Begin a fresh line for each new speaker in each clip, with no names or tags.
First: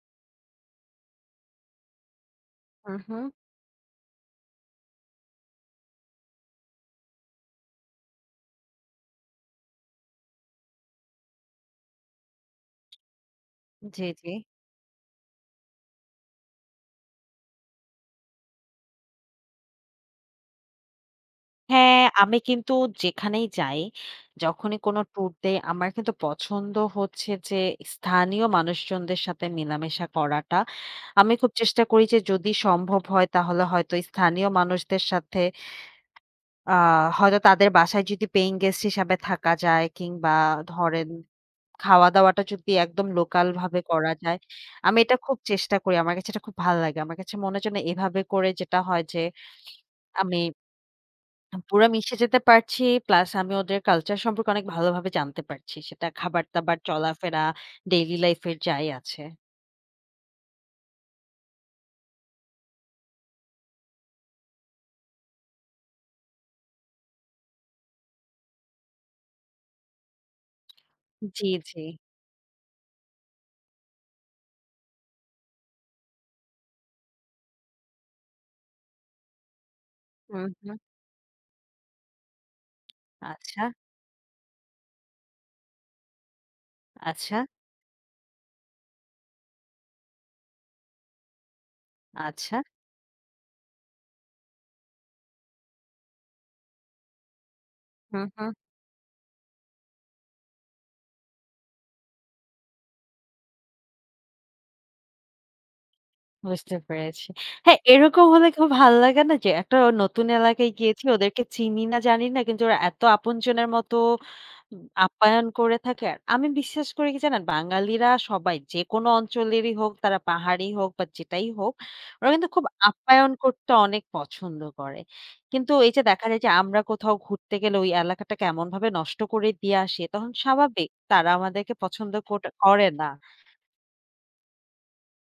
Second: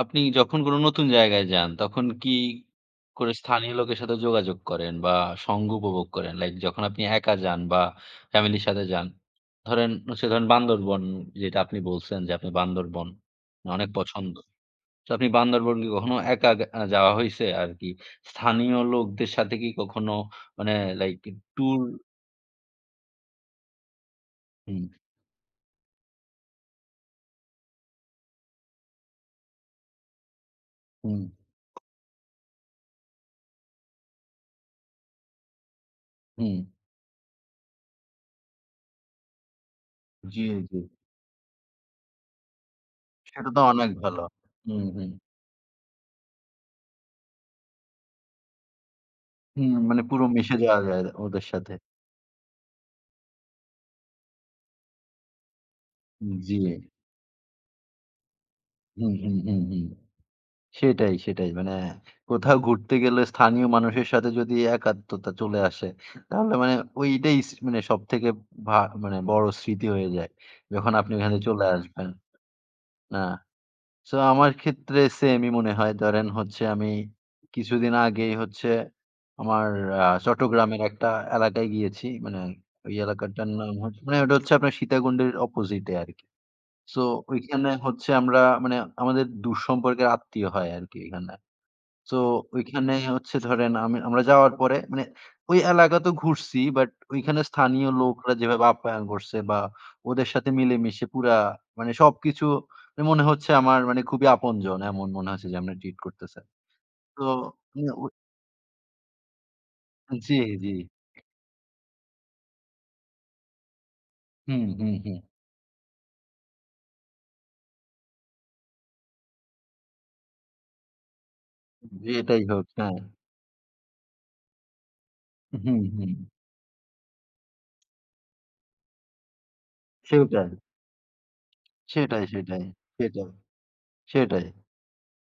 আপনি যখন কোনো নতুন জায়গায় যান, তখন কি
হুম, হুম।
করে স্থানীয় লোকের সাথে যোগাযোগ করেন বা সঙ্গ উপভোগ করেন? লাইক যখন আপনি একা যান বা ফ্যামিলির সাথে যান, ধরেন সে ধরেন বান্দরবন যেটা আপনি বলছেন যে, আপনি বান্দরবন অনেক
জ্বী, জ্বী।
পছন্দ। তো আপনি বান্দরবন কি কখনো একা আগ যাওয়া হইছে আরকি? স্থানীয় লোকদের সাথে কি কখনো মানে লাইক ট্যুর
হ্যাঁ, আমি কিন্তু যেখানেই যাই, যখনই
হুম।
কোন টুর দেই আমার কিন্তু পছন্দ হচ্ছে যে, স্থানীয় মানুষজনদের সাথে মেলামেশা করাটা।
হুম।
আমি খুব চেষ্টা করি যে, যদি সম্ভব হয় তাহলে হয়তো স্থানীয় মানুষদের সাথে
হুম।
আ হয়তো তাদের বাসায় যদি paying guest হিসাবে থাকা যায় কিংবা
জ্বী, জ্বী।
ধরেন খাওয়া-দাওয়াটা যদি একদম
সেটা তো
লোকালভাবে
অনেক
করা
ভালো।
যায়,
হুম,
আমি
হুম।
এটা খুব চেষ্টা করি, আমার কাছে এটা খুব ভালো লাগে। আমার কাছে মনে হচ্ছে না এভাবে করে যেটা হয় যে,
হুম, মানে পুরো
আমি
মিশে যাওয়া যায় আ ওদের
আ
সাথে।
পুরা মিশে যেতে পারছি, প্লাস আমি ওদের কালচার সম্পর্কে অনেক ভালোভাবে জানতে পারছি। সেটা
উম, জ্বী।
খাবার-দাবার, চলাফেরা daily life এর যাই
হুম,
আছে।
হুম, হুম, হুম, সেটাই সেটাই। মানে কোথাও ঘুরতে গেলে স্থানীয় মানুষের সাথে যদি একাত্মতা চলে আসে, তাহলে মানে ঐটাই সি মানে সবথেকে ভা বড় স্মৃতি হয়ে যায়। যখন আপনি ওখানে
জ্বী,
চলে
জ্বী।
আসবেন। না, সো আমার ক্ষেত্রে সেইমই মনে হয়। ধরেন হচ্ছে আমি কিছুদিন আগেই হচ্ছে আমার অ্যা
হুম, হুম।
চট্টগ্রামের একটা এলাকায় গিয়েছি। মানে ওই এলাকাটার
আচ্ছা।
নাম হচ্ছে মানে ওটা হচ্ছে আপনার সীতাকুণ্ডের opposite এ আরকি। সো
আচ্ছা।
ঐখানে হচ্ছে আমরা মানে আমাদের দূর সম্পর্কের আত্মীয় হয় আরকি ওখানটা। সো
আচ্ছা।
ঐখানে হচ্ছে ধরেন আমি আমরা যাওয়ার পরে মানে ঐ এলাকা তো ঘুরছি, বাট ঐখানে স্থানীয়
হুম,
লোকরা
হুম।
যেভাবে আপ্যায়ন করছে বা ওদের সাথে মিলেমিশে পুরা মানে সবকিছু মানে মনে হচ্ছে আমার মানে খুবই আপনজন। এমন মনে হচ্ছে যে, আমরা treat করতেছে।
বুঝতে
তো
পেরেছি। হ্যাঁ,
হ্যাঁ, ঐ
এরকম হলে খুব ভাল লাগে না? একটা নতুন
জ্বী,
এলাকায়
জ্বী।
গিয়েছি ওদেরকে চিনি না, জানি না কিন্তু ওরা এত আপনজনের মতো
হুম,
উম
হুম, হুম।
আপ্যায়ন করে থাকে। আমি বিশ্বাস করি কি জানেন? বাঙালিরা সবাই যেকোন অঞ্চলেরই হোক তারা পাহাড়েই হোক বা, যেটাই হোক,
জ্বী,
ওরা
এটাই
কিন্তু খুব
হোক, হ্যাঁ।
আপ্যায়ন করতে অনেক পছন্দ করে। কিন্তু
হুম,
এইযে
হুম।
দেখা যায় যে, আমরা কোথাও ঘুরতে গেলে ওই এলাকাটা কেমনভাবে নষ্ট করে দিয়ে আসি তখন
সেটাই।
স্বাভাবিক তারা আমাদেরকে পছন্দ
সেটাই,
কোট
সেটাই,
করে না।
সেটাই সেটাই।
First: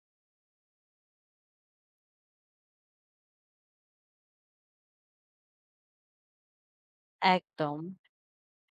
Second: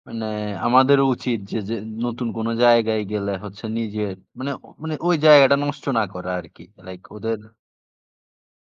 মানে আমাদেরও উচিত যে যে, নতুন কোন জায়গায় গেলে হচ্ছে নিজের মানে মানে ওই জায়গাটা নষ্ট না করা আরকি। লাইক ওদের
একদম।